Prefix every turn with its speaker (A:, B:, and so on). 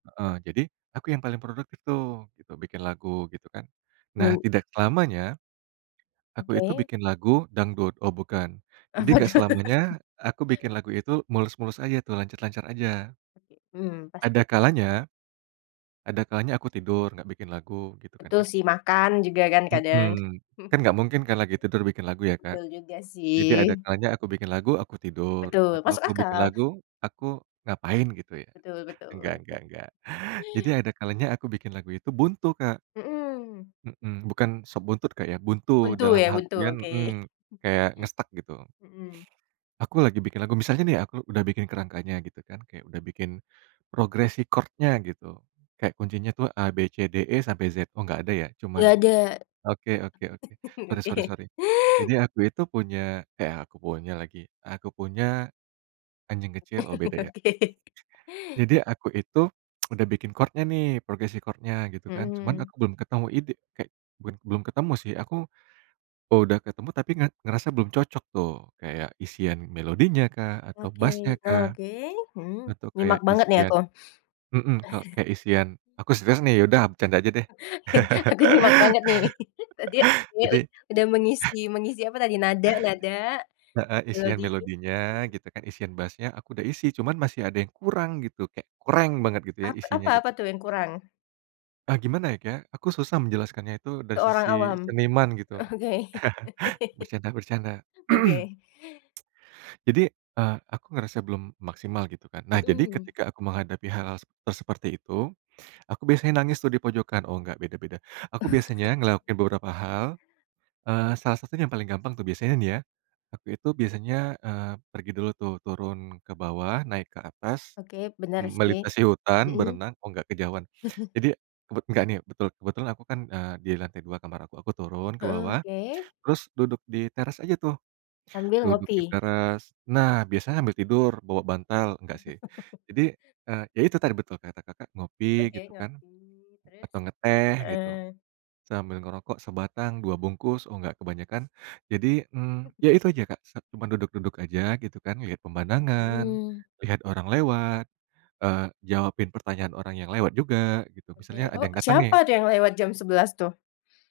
A: Heeh, jadi aku yang paling produktif tuh bikin lagu gitu kan, nah
B: Men
A: tidak lamanya aku itu
B: Oke.
A: bikin lagu dangdut oh bukan jadi
B: Apa
A: enggak
B: tuh?
A: selamanya aku bikin lagu itu mulus-mulus aja tuh lancar-lancar aja.
B: Oke. Mmm, pasti.
A: Ada kalanya, ada kalanya aku tidur, gak bikin lagu gitu kan,
B: Betul
A: Kak.
B: sih, makan juga kan kadang.
A: Hmm, kan gak mungkin kan lagi tidur bikin lagu ya, Kak.
B: Betul juga
A: Jadi ada
B: sih.
A: kalanya aku bikin lagu, aku tidur,
B: Betul,
A: atau
B: masuk
A: aku bikin
B: akal.
A: lagu, aku ngapain gitu ya.
B: Betul
A: Enggak
B: betul.
A: enggak enggak, jadi ada kalanya aku bikin lagu itu buntu, Kak.
B: Hmm.
A: Mhm, bukan sop buntut Kak ya, buntu
B: Buntu
A: dalam
B: ya, buntu?
A: artian
B: Oke.
A: hmm kayak nge-stuck gitu.
B: Hmm.
A: Aku lagi bikin lagu misalnya nih aku udah bikin kerangkanya gitu kan, kayak udah bikin progres record-nya gitu, kayak kuncinya tuh A, B, C, D, E, sampai Z, oh gak ada ya, cuman
B: Nggak ada.
A: oke oke oke, sorry sorry
B: Oke.
A: sorry. Jadi aku itu punya eh aku punya lagi, aku punya, anjing kecil oh beda ya.
B: Oke.
A: Jadi aku itu udah bikin chordnya nih, progresi record-nya gitu kan, cuman
B: Hmm.
A: aku belum ketemu ide eee, bukan belum ketemu sih aku udah ketemu tapi nga ngerasa belum cocok tuh, kayak isian melodinya kah, atau
B: Oke
A: bass-nya kah,
B: oke hmm
A: atau
B: nyimak
A: kayak
B: banget nih
A: isian
B: aku.
A: mhm, kayak isian aku serius nih, ya udah bercanda aja deh.
B: Aku nyimak banget nih, nah dia dia
A: Jadi
B: ud udah mengisi mengisi apa tadi? Nada nada?
A: Heeh, isian
B: Melodi?
A: melodinya
B: [unintelligible]
A: gitu kan, isian bassnya aku udah isi cuman masih ada yang kurang gitu, kayak kureng banget gitu ya
B: Apa
A: isinya
B: apa
A: gitu.
B: apa tuh yang kurang?
A: Ah, gimana ya Kak, aku susah menjelaskannya itu dari
B: Seorang
A: sisi
B: awam?
A: seniman gitu.
B: Oke oke.
A: Bercanda bercanda.
B: Oke.
A: Jadi, eee, aku ngerasa belum maksimal gitu kan. Nah jadi
B: Hmm.
A: ketika aku menghadapi hal-hal te seperti itu, aku biasanya nangis tuh dipojokan, oh nggak beda-beda. Aku biasanya ngelakuin beberapa hal, eee, salah satu yang paling gampang tuh biasanya nih ya, aku itu biasanya, eee, pergi dulu tuh, turun ke bawah, naik ke atas,
B: Oke, bener sih,
A: melintasi hutan,
B: hmm.
A: berenang oh nggak kejauhan. Jadi bet nggak nih, betul kebetulan aku kan, eee, di lantai 2 kamar aku, aku turun ke
B: Heeh,
A: bawah,
B: oke.
A: terus duduk di teras aja tuh,
B: Sambil
A: duduk di
B: ngopi?
A: teras. Nah biasa ambil tidur bawa bantal, enggak sih, jadi, eee, ya itu tadi betul kata Kakak, ngopi
B: Oke
A: gitu kan,
B: ngopi, terus?
A: atau ngeteh gitu,
B: Heeh.
A: sambil ngerokok sebatang, 2 bungkus oh enggak kebanyakan, jadi, mmm, ya itu aja Kak, sat cuman duduk-duduk aja gitu kan, lihat pemandangan,
B: Hmm.
A: lihat orang lewat, eee, jawabin pertanyaan orang yang lewat juga, gitu, misalnya
B: Mmm.
A: ada
B: Oh,
A: yang datang nih.
B: siapa tuh yang lewat jam 11.00 tuh?